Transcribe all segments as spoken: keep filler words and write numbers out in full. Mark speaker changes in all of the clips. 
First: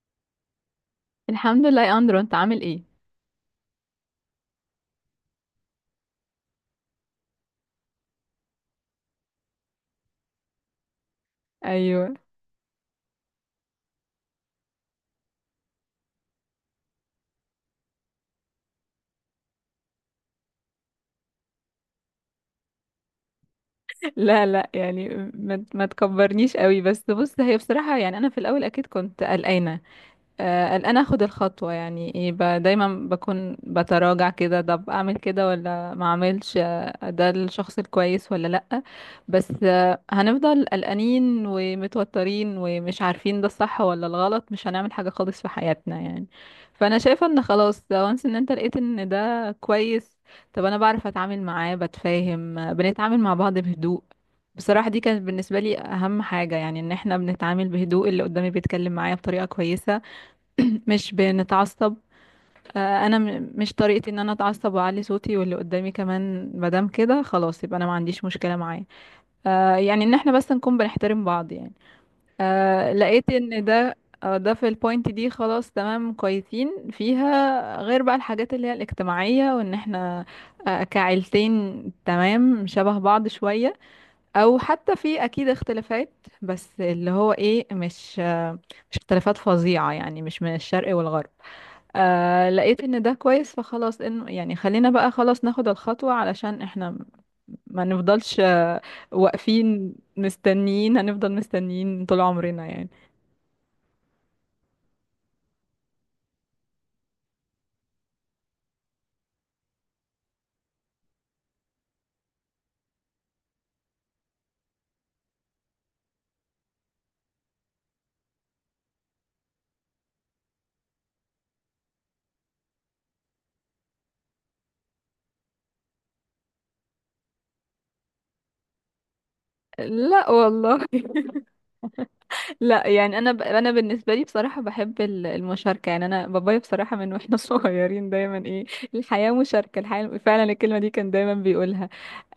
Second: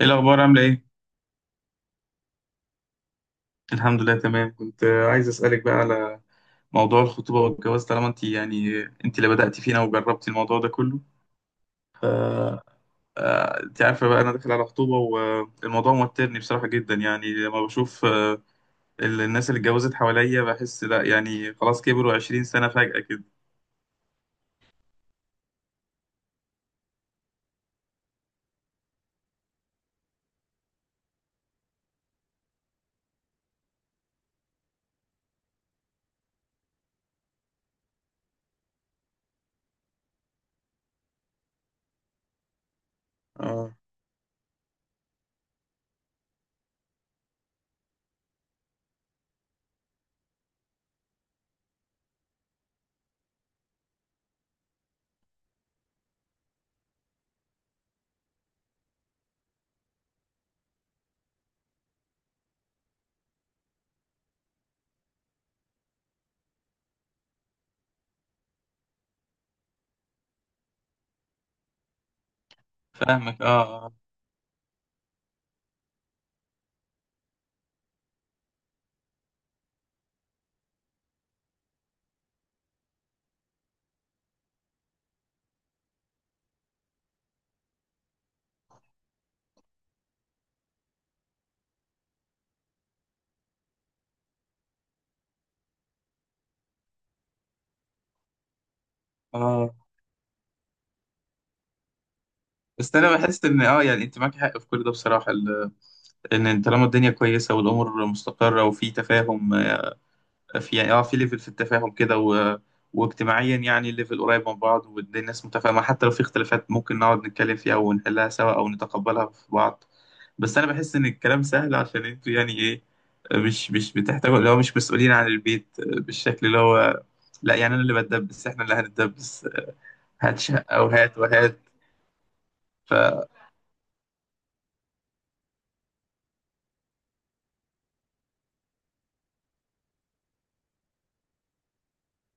Speaker 1: ايه الاخبار؟ عامله ايه؟
Speaker 2: الحمد لله يا اندرو، انت عامل ايه؟
Speaker 1: الحمد لله. تمام. كنت آه، عايز اسالك بقى على موضوع الخطوبه والجواز، طالما انت يعني آه، انت اللي بداتي فينا وجربتي الموضوع ده كله. ف
Speaker 2: ايوه.
Speaker 1: آه، انت عارفه بقى انا داخل على خطوبه، والموضوع موترني بصراحه جدا، يعني لما بشوف آه، ال- الناس اللي اتجوزت حواليا بحس لا، يعني خلاص كبروا عشرين سنة سنه فجاه كده.
Speaker 2: لا لا يعني ما ما تكبرنيش قوي. بس بص، هي بصراحه يعني انا في الاول اكيد كنت قلقانه. آه، قلقانة اخد الخطوة. يعني ايه، ب- دايما بكون بتراجع كده. طب اعمل كده ولا ما اعملش؟ آه، ده الشخص الكويس ولا لأ؟ بس آه، هنفضل قلقانين ومتوترين ومش عارفين ده
Speaker 1: اه،
Speaker 2: الصح ولا الغلط، مش هنعمل حاجة خالص في حياتنا يعني. فانا شايفة ان خلاص وانس ان انت لقيت ان ده كويس. طب انا بعرف اتعامل معاه بتفاهم، آه، بنتعامل مع بعض بهدوء. بصراحة دي كانت بالنسبة لي أهم حاجة، يعني إن احنا بنتعامل بهدوء، اللي قدامي بيتكلم معايا بطريقة كويسة. مش بنتعصب. آه، انا م- مش طريقتي ان انا اتعصب واعلي صوتي، واللي قدامي كمان مادام كده خلاص يبقى انا ما عنديش مشكله معاه. آه، يعني ان احنا بس نكون بنحترم بعض يعني. آه، لقيت
Speaker 1: فاهمك.
Speaker 2: ان
Speaker 1: اه اه
Speaker 2: ده آه، ده في البوينت دي خلاص تمام كويسين فيها. غير بقى الحاجات اللي هي الاجتماعيه، وان احنا آه، كعيلتين تمام شبه بعض شويه، او حتى في اكيد اختلافات، بس اللي هو ايه، مش آه، مش اختلافات فظيعه يعني، مش من الشرق والغرب. آه لقيت ان ده كويس، فخلاص انه يعني خلينا بقى خلاص ناخد الخطوة علشان احنا م- ما نفضلش آه،
Speaker 1: آه.
Speaker 2: واقفين مستنيين، هنفضل مستنيين طول عمرنا يعني.
Speaker 1: بس انا بحس ان اه يعني انت معاك حق في كل ده بصراحه، ال- ان طالما الدنيا كويسه والامور مستقره وفي تفاهم، في يعني اه في ليفل في التفاهم كده و... واجتماعيا، يعني الليفل قريب من بعض والناس متفاهمة، حتى لو في اختلافات ممكن نقعد نتكلم فيها ونحلها سوا أو نتقبلها في بعض. بس أنا بحس إن الكلام سهل، عشان انتوا يعني إيه، مش مش بتحتاجوا، اللي هو مش مسؤولين عن البيت بالشكل اللي هو، لا يعني أنا اللي بتدبس، إحنا اللي هنتدبس،
Speaker 2: لا
Speaker 1: هات شقة
Speaker 2: والله.
Speaker 1: وهات وهات.
Speaker 2: لا
Speaker 1: ف
Speaker 2: يعني انا ب... انا بالنسبه لي بصراحه بحب ال- المشاركه. يعني انا بابايا بصراحه من واحنا صغيرين دايما ايه، الحياه مشاركه، الحياه فعلا الكلمه دي كان دايما بيقولها.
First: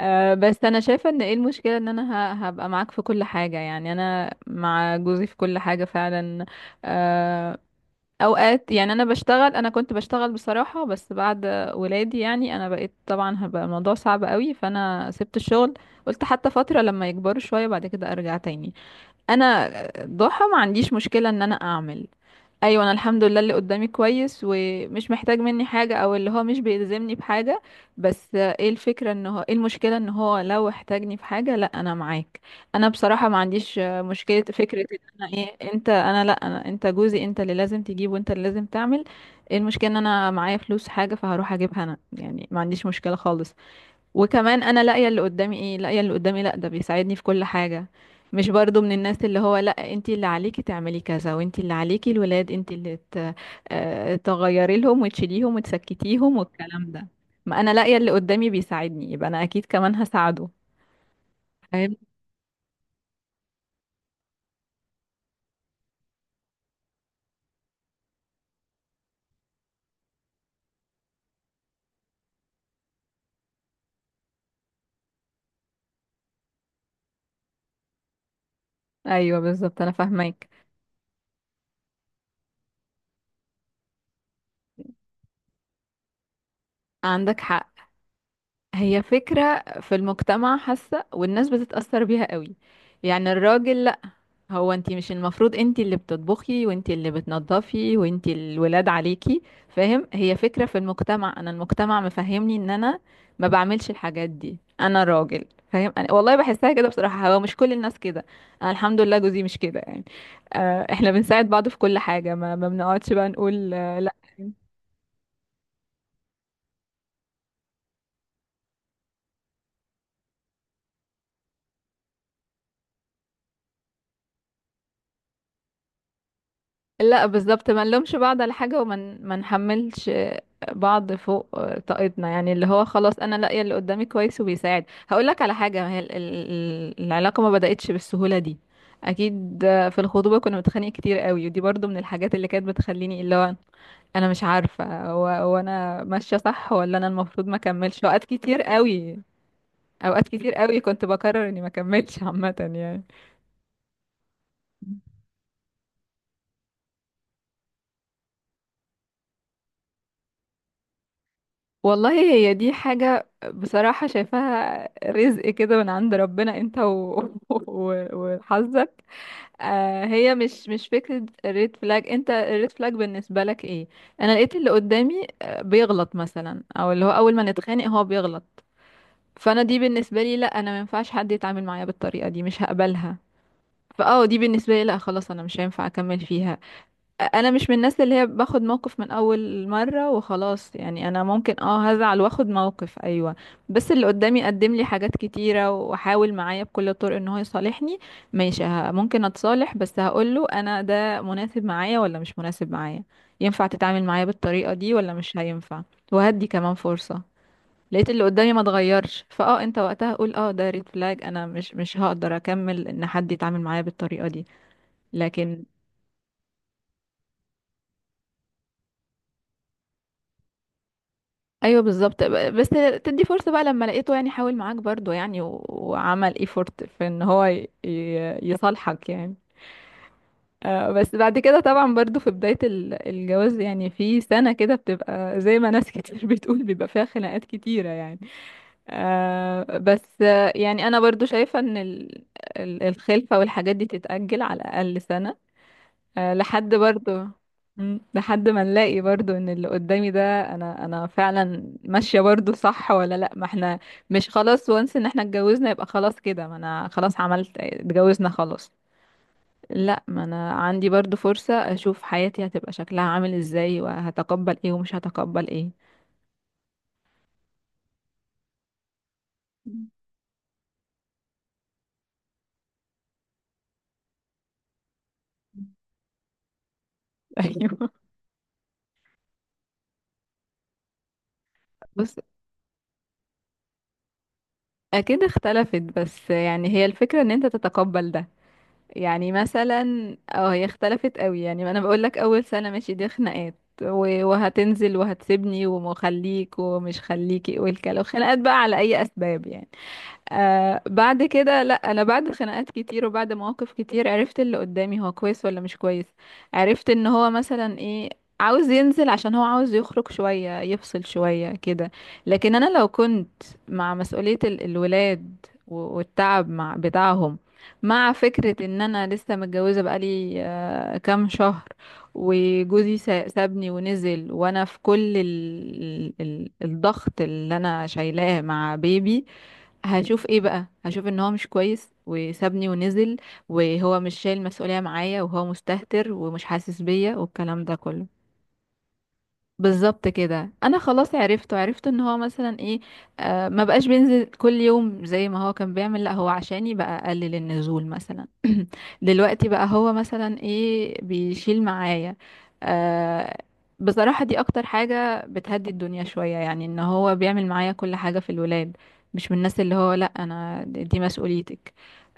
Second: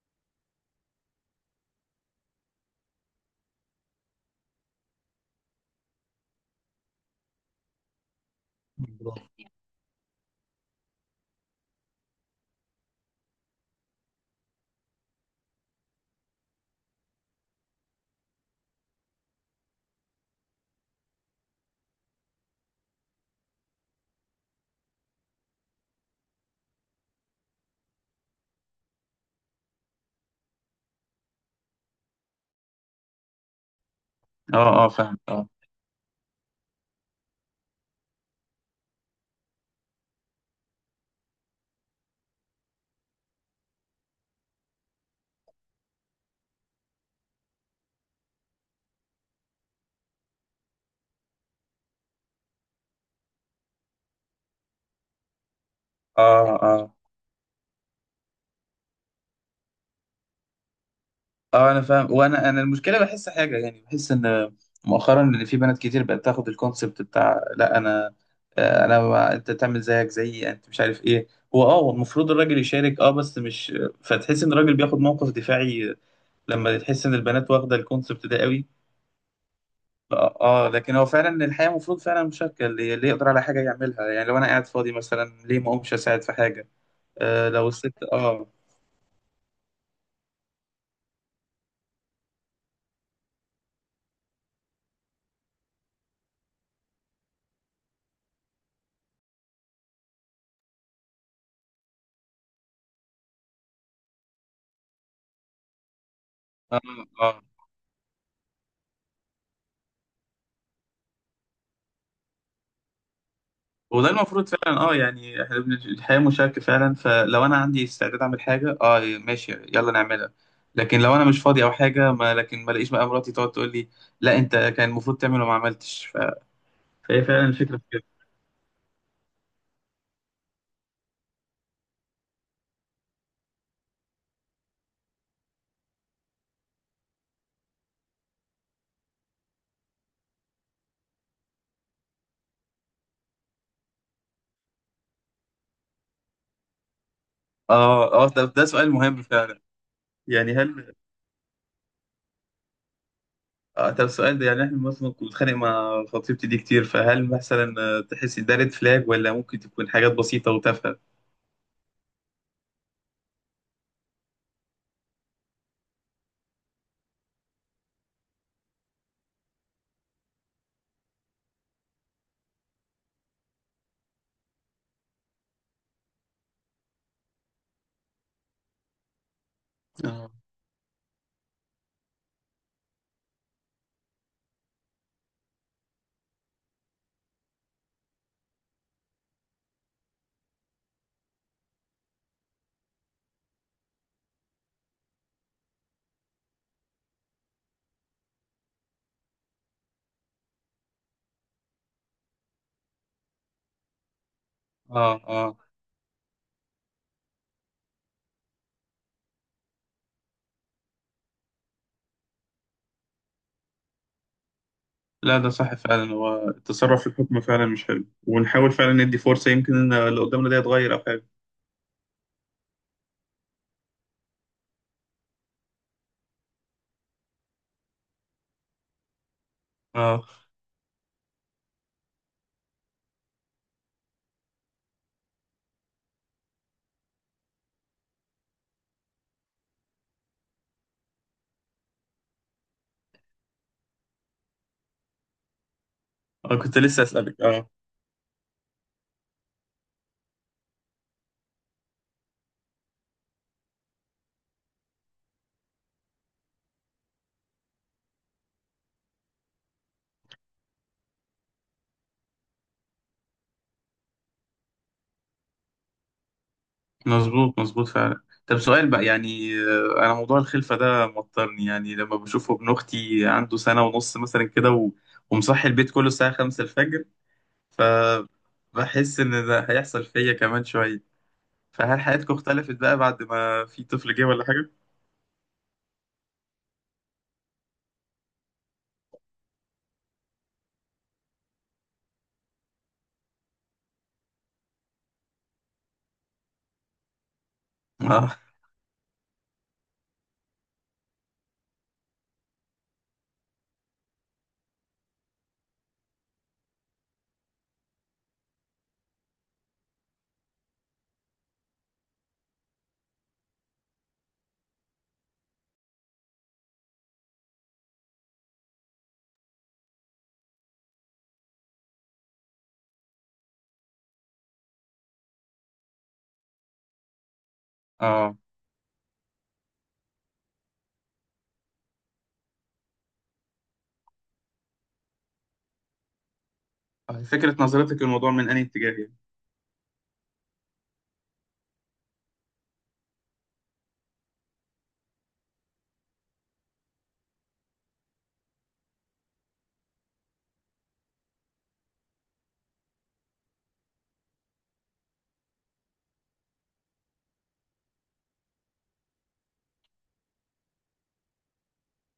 Speaker 2: آه بس انا شايفه ان ايه المشكله، ان انا ه... هبقى معاك في كل حاجه. يعني انا مع جوزي في كل حاجه فعلا. آه، اوقات يعني انا
Speaker 1: برافو.
Speaker 2: بشتغل، انا كنت بشتغل بصراحة، بس بعد ولادي يعني انا بقيت طبعا هبقى الموضوع صعب قوي، فانا سبت الشغل. قلت حتى فترة لما يكبروا شوية بعد كده ارجع تاني. انا ضحى ما عنديش مشكلة ان انا اعمل. ايوه انا الحمد لله اللي قدامي كويس ومش محتاج مني حاجة، او اللي هو مش بيلزمني بحاجة. بس ايه الفكرة؟ ان هو ايه المشكلة ان هو لو احتاجني في حاجة، لا انا معاك. انا بصراحة ما عنديش مشكلة
Speaker 1: اه، برافو.
Speaker 2: فكرة
Speaker 1: اه،
Speaker 2: ان
Speaker 1: فاهم.
Speaker 2: انا
Speaker 1: اه
Speaker 2: ايه، انت انا لا انا انت جوزي، انت اللي لازم تجيب وانت اللي لازم تعمل. ايه المشكلة ان انا معايا فلوس حاجة فهروح اجيبها انا، يعني ما عنديش مشكلة خالص. وكمان انا لاقيه اللي قدامي ايه، لاقيه اللي قدامي لا ده بيساعدني في كل حاجه. مش برضو من الناس اللي هو لا انتي اللي عليكي تعملي كذا، وانتي اللي عليكي الولاد، انتي اللي ت- آه، تغيري لهم وتشيليهم وتسكتيهم
Speaker 1: اه
Speaker 2: والكلام
Speaker 1: آه
Speaker 2: ده. ما انا لاقيه اللي قدامي بيساعدني، يبقى انا اكيد كمان هساعده.
Speaker 1: اه. انا
Speaker 2: فاهم.
Speaker 1: فاهم، وانا انا المشكله بحس حاجه يعني، بحس ان مؤخرا ان في بنات كتير بقت تاخد الكونسبت بتاع لا انا، آه، انا و- انت تعمل زيك زيي، انت مش عارف ايه، هو اه هو المفروض الراجل يشارك، اه بس مش فتحس ان الراجل بياخد موقف دفاعي لما تحس ان البنات واخده الكونسبت ده قوي.
Speaker 2: ايوه بالظبط، انا
Speaker 1: اه،
Speaker 2: فاهماك.
Speaker 1: آه، لكن هو فعلا الحياه المفروض فعلا مشاركه، اللي اللي يقدر على حاجه يعملها، يعني لو انا قاعد فاضي مثلا، ليه ما اقومش اساعد في حاجه.
Speaker 2: عندك
Speaker 1: آه لو
Speaker 2: حق.
Speaker 1: الست اه
Speaker 2: هي فكره في المجتمع حاسه، والناس بتتاثر بيها قوي. يعني الراجل، هو انتي مش المفروض انتي اللي بتطبخي وانتي اللي بتنظفي وانتي الولاد عليكي؟ فاهم. هي فكرة في المجتمع، انا المجتمع مفهمني ان انا ما بعملش الحاجات دي، انا راجل. فاهم. أنا والله بحسها
Speaker 1: اه
Speaker 2: كده بصراحة، هو
Speaker 1: آه.
Speaker 2: مش كل الناس كده. انا الحمد لله جوزي مش كده يعني. آه، احنا بنساعد بعض في كل حاجة، ما ما بنقعدش بقى نقول آه،
Speaker 1: وده
Speaker 2: لا.
Speaker 1: المفروض فعلا، اه، يعني احنا بن- الحياة مشاركة فعلا، فلو انا عندي استعداد اعمل حاجة، اه ماشي يلا نعملها، لكن لو انا مش فاضي او حاجة ما، لكن ما الاقيش بقى مراتي تقعد تقول لي لا، انت كان المفروض تعمل وما عملتش. ف... فهي
Speaker 2: لا
Speaker 1: فعلا
Speaker 2: بالظبط،
Speaker 1: الفكرة في
Speaker 2: ما
Speaker 1: كده.
Speaker 2: نلومش بعض على حاجة، وما ن- ما نحملش بعض فوق طاقتنا يعني. اللي هو خلاص انا لاقيه اللي قدامي كويس وبيساعد. هقول لك على حاجة، ما هي ال- ال- العلاقة ما بدأتش بالسهولة دي، اكيد. في الخطوبة كنا بنتخانق كتير قوي، ودي برضو من الحاجات اللي كانت بتخليني اللي هو انا مش عارفة، هو هو انا ماشية صح ولا انا المفروض ما اكملش.
Speaker 1: اه
Speaker 2: اوقات
Speaker 1: اه، ده,
Speaker 2: كتير
Speaker 1: ده سؤال
Speaker 2: قوي،
Speaker 1: مهم فعلا،
Speaker 2: اوقات كتير
Speaker 1: يعني
Speaker 2: قوي
Speaker 1: هل
Speaker 2: كنت بقرر اني ما اكملش عامة يعني.
Speaker 1: آه طب السؤال ده، يعني احنا مثلا كنت بتخانق مع خطيبتي دي كتير، فهل مثلا آه، تحسي ده ريد فلاج، ولا ممكن تكون حاجات بسيطة وتافهة؟
Speaker 2: والله هي دي حاجة بصراحة شايفاها رزق كده من عند ربنا انت و... و... وحظك. آه هي مش مش فكرة ريد فلاج. انت الريد فلاج بالنسبة لك ايه؟ انا لقيت اللي قدامي آه، بيغلط مثلا، او اللي هو اول ما نتخانق هو بيغلط. فانا دي بالنسبة
Speaker 1: اه
Speaker 2: لي لا، انا ما ينفعش حد يتعامل معايا بالطريقة دي، مش هقبلها. فاه دي بالنسبة لي لا خلاص، انا مش هينفع اكمل فيها. انا مش من الناس اللي هي باخد موقف من اول مرة وخلاص يعني، انا ممكن اه هزعل واخد موقف ايوه. بس اللي قدامي قدم لي حاجات كتيرة وحاول معايا بكل الطرق ان هو يصالحني. ماشي ه- ممكن اتصالح، بس هقول له انا ده مناسب معايا ولا مش مناسب معايا. ينفع تتعامل معايا بالطريقة دي
Speaker 1: اه
Speaker 2: ولا مش
Speaker 1: اه.
Speaker 2: هينفع؟ وهدي كمان فرصة. لقيت اللي قدامي ما اتغيرش، فاه انت وقتها قول اه ده ريد فلاج، انا مش مش هقدر اكمل ان حد يتعامل معايا بالطريقة دي.
Speaker 1: لا، ده
Speaker 2: لكن
Speaker 1: صح فعلا، هو التصرف في الحكم فعلا مش حلو، ونحاول فعلا ندي فرصة، يمكن ان اللي قدامنا ده يتغير او حاجة.
Speaker 2: ايوه بالظبط، ب- بس تدي فرصة بقى لما لقيته يعني حاول معاك برضو يعني، و- وعمل ايفورت في ان هو ي- ي- يصالحك يعني.
Speaker 1: اه،
Speaker 2: آه، بس بعد كده طبعا برضو في بداية ال- الجواز يعني، في سنة كده بتبقى زي ما ناس كتير بتقول بيبقى فيها خناقات كتيرة يعني. آه، بس آه، يعني انا برضو شايفة ان ال- ال- الخلفة والحاجات دي تتأجل على الاقل سنة، آه،
Speaker 1: انا
Speaker 2: لحد
Speaker 1: كنت لسه
Speaker 2: برضو
Speaker 1: اسألك. اه،
Speaker 2: مم، لحد ما نلاقي برضو ان اللي قدامي ده انا انا فعلا ماشية برضو صح ولا لا. ما احنا مش خلاص وانس ان احنا اتجوزنا يبقى خلاص كده. ما انا خلاص عملت اتجوزنا خلاص، لا، ما انا عندي برضو فرصة اشوف حياتي هتبقى شكلها عامل ازاي، وهتقبل ايه ومش هتقبل ايه.
Speaker 1: مظبوط مظبوط فعلا. طب سؤال بقى يعني
Speaker 2: مم.
Speaker 1: آه، انا موضوع الخلفة ده موترني، يعني لما بشوفه، ابن اختي عنده سنة ونص مثلا كده و... ومصحي البيت كله الساعة خمسة الفجر،
Speaker 2: ايوه.
Speaker 1: فبحس ان ده هيحصل فيا كمان شوية، فهل
Speaker 2: بص،
Speaker 1: حياتكم اختلفت بقى بعد ما في طفل جه ولا حاجة؟
Speaker 2: اكيد اختلفت، بس يعني هي الفكرة ان انت تتقبل ده. يعني مثلا اه هي اختلفت قوي يعني، ما انا بقول لك اول سنه ماشي دي خناقات، و- وهتنزل، وهتسيبني، ومخليك ومش خليكي، والكلام
Speaker 1: اه
Speaker 2: خناقات بقى على اي اسباب يعني. آه بعد كده لا انا بعد خناقات كتير وبعد مواقف كتير عرفت اللي قدامي هو كويس ولا مش كويس. عرفت ان هو مثلا ايه، عاوز ينزل عشان هو عاوز يخرج شوية يفصل شوية كده. لكن انا لو كنت مع مسؤولية ال- الولاد و- والتعب مع بتاعهم، مع فكرة ان انا لسه متجوزة بقالي آه كام شهر، وجوزي سا- سابني ونزل وانا في كل ال... ال... ال- الضغط اللي انا
Speaker 1: اه،
Speaker 2: شايلاه مع بيبي، هشوف ايه بقى؟ هشوف ان هو مش كويس وسابني ونزل، وهو مش شايل مسؤولية معايا، وهو مستهتر ومش حاسس بيا،
Speaker 1: فكرة
Speaker 2: والكلام ده
Speaker 1: نظرتك
Speaker 2: كله.
Speaker 1: للموضوع من أي اتجاه يعني؟
Speaker 2: بالظبط كده انا خلاص عرفته، عرفت ان هو مثلا ايه، آه ما بقاش بينزل كل يوم زي ما هو كان بيعمل، لا هو عشاني بقى اقلل النزول مثلا. دلوقتي بقى هو مثلا ايه، بيشيل معايا. آه بصراحة دي اكتر حاجة بتهدي الدنيا شوية يعني، ان هو بيعمل معايا كل حاجة في الولاد. مش من الناس اللي هو لا انا دي مسؤوليتك.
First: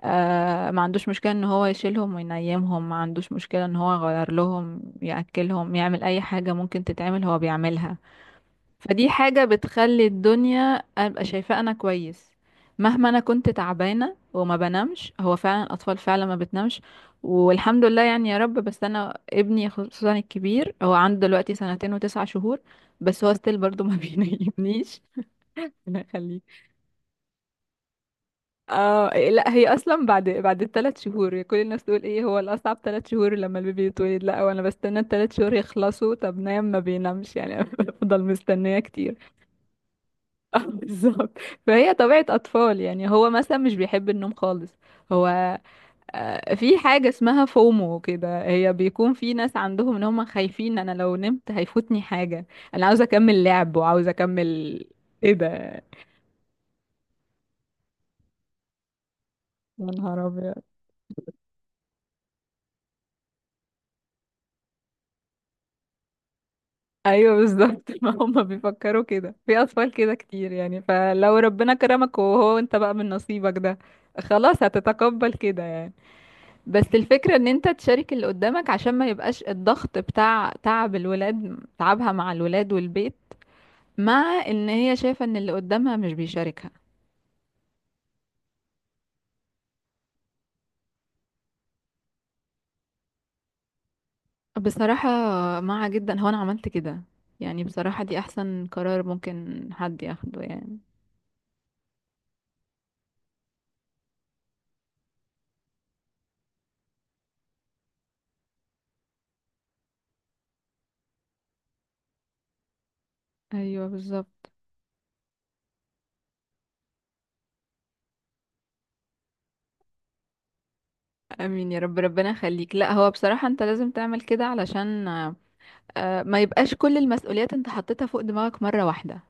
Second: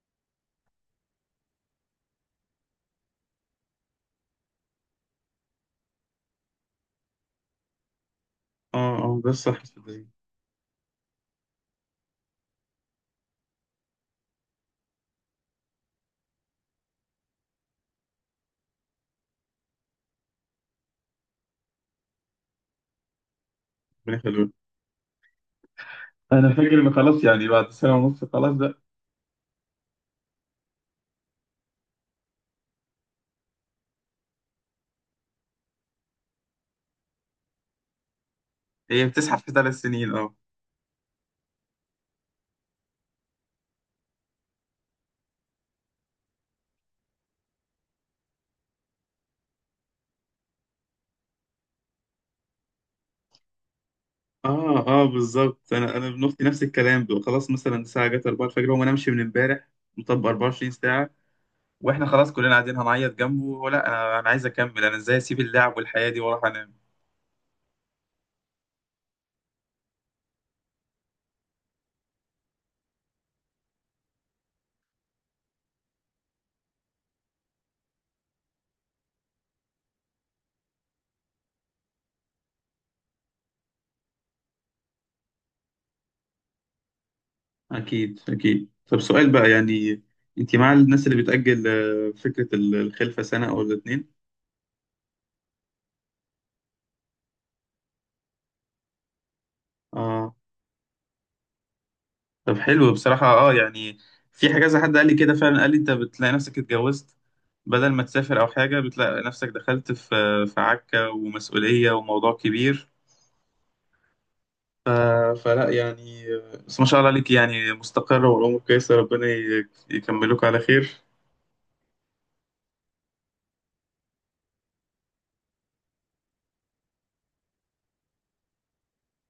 Speaker 2: آه ما عندوش مشكلة ان هو يشيلهم وينيمهم، ما عندوش مشكلة ان هو يغير لهم، يأكلهم، يعمل اي حاجة ممكن تتعمل هو بيعملها.
Speaker 1: اه
Speaker 2: فدي
Speaker 1: اه، ده
Speaker 2: حاجة
Speaker 1: الصح
Speaker 2: بتخلي
Speaker 1: صدقني.
Speaker 2: الدنيا ابقى شايفاه انا كويس. مهما انا كنت تعبانة وما بنامش، هو فعلا الاطفال فعلا ما بتنامش. والحمد لله يعني، يا رب. بس انا ابني خصوصا الكبير هو عنده دلوقتي سنتين وتسعة شهور، بس هو ستيل برضو ما
Speaker 1: ربنا يخليك.
Speaker 2: بينيمنيش. ربنا
Speaker 1: انا
Speaker 2: يخليك.
Speaker 1: فاكر ان خلاص، يعني بعد سنه ونص خلاص بقى.
Speaker 2: اه إيه، لا هي اصلا بعد بعد الثلاث شهور كل الناس تقول ايه، هو الاصعب ثلاث شهور لما البيبي يتولد. لا وانا بستنى الثلاث شهور يخلصوا، طب نايم؟ ما بينامش يعني. بفضل مستنيه
Speaker 1: هي
Speaker 2: كتير.
Speaker 1: بتزحف في ثلاث سنين، اه.
Speaker 2: اه بالظبط. فهي طبيعه اطفال يعني، هو مثلا مش بيحب النوم خالص، هو آه، في حاجه اسمها فومو كده، هي بيكون في ناس عندهم ان هم خايفين انا لو نمت هيفوتني حاجه، انا عاوزه اكمل لعب وعاوزه اكمل.
Speaker 1: اه اه
Speaker 2: ايه
Speaker 1: بالظبط،
Speaker 2: ده!
Speaker 1: انا انا ابن اختي نفس الكلام بقى. خلاص مثلا الساعه جت أربعة الفجر، هو ما نامش من امبارح،
Speaker 2: يا نهار
Speaker 1: مطبق
Speaker 2: ابيض.
Speaker 1: أربعة وعشرين ساعة ساعه، واحنا خلاص كلنا قاعدين هنعيط جنبه، ولا انا انا عايز اكمل، انا ازاي اسيب اللعب والحياه دي واروح انام؟
Speaker 2: ايوه بالظبط. ما هم بيفكروا كده في اطفال كده كتير يعني، فلو ربنا كرمك وهو انت بقى من نصيبك ده خلاص هتتقبل كده يعني. بس الفكرة ان انت تشارك اللي قدامك عشان ما يبقاش الضغط بتاع تعب الولاد، تعبها مع الولاد والبيت، مع ان هي شايفة ان اللي قدامها مش بيشاركها.
Speaker 1: اكيد اكيد. طب سؤال بقى يعني، انت مع الناس اللي بتأجل آه، فكره ال- الخلفه سنه او الاتنين؟
Speaker 2: بصراحة مع جدا، هو انا عملت كده. يعني بصراحة دي احسن قرار ممكن حد
Speaker 1: اه،
Speaker 2: ياخده يعني.
Speaker 1: طب حلو بصراحة، اه يعني في حاجة زي حد قال لي كده فعلا، قال لي انت بتلاقي نفسك اتجوزت بدل ما تسافر او حاجة، بتلاقي نفسك دخلت في في عكة ومسؤولية وموضوع كبير.
Speaker 2: ايوه بالظبط.
Speaker 1: ف... فلا يعني، بس ما شاء الله عليك يعني، مستقرة والامور كويسة، ربنا ي- يكملوك على خير.
Speaker 2: امين يا رب، ربنا يخليك. لا هو بصراحة انت لازم تعمل كده علشان آه، ما يبقاش كل المسؤوليات انت حطيتها فوق دماغك مرة واحدة.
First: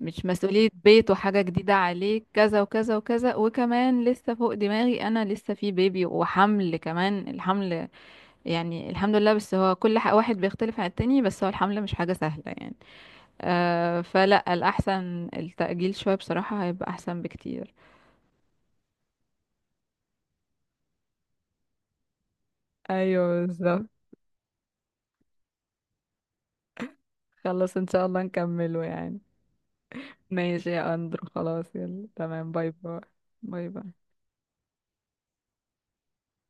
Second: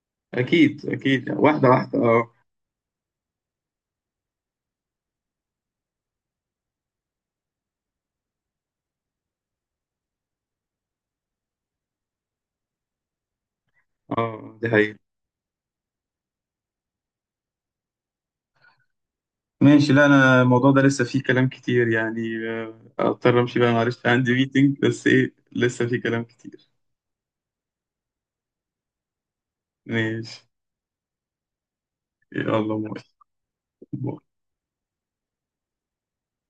Speaker 2: مش مسؤولية
Speaker 1: اكيد
Speaker 2: بيت،
Speaker 1: اكيد
Speaker 2: وحاجة
Speaker 1: واحدة
Speaker 2: جديدة
Speaker 1: واحدة.
Speaker 2: عليك
Speaker 1: اه،
Speaker 2: كذا وكذا وكذا، وكمان لسه فوق دماغي انا لسه في بيبي، وحمل كمان، الحمل يعني الحمد لله. بس هو كل ح- واحد بيختلف عن التاني، بس هو الحمل مش حاجة سهلة يعني. آه، فلا،
Speaker 1: اه دي حقيقة.
Speaker 2: الأحسن التأجيل شوية بصراحة، هيبقى أحسن بكتير.
Speaker 1: ماشي. لا انا الموضوع ده لسه فيه كلام كتير، يعني آه، اضطر
Speaker 2: ايوه
Speaker 1: امشي بقى،
Speaker 2: بالظبط.
Speaker 1: معلش عندي ميتنج، بس ايه لسه فيه كلام كتير.
Speaker 2: خلاص ان شاء الله نكمله يعني.
Speaker 1: ماشي،
Speaker 2: ماشي يا أندرو، خلاص يلا، تمام، باي
Speaker 1: يلا
Speaker 2: باي.
Speaker 1: ماشي.
Speaker 2: باي باي.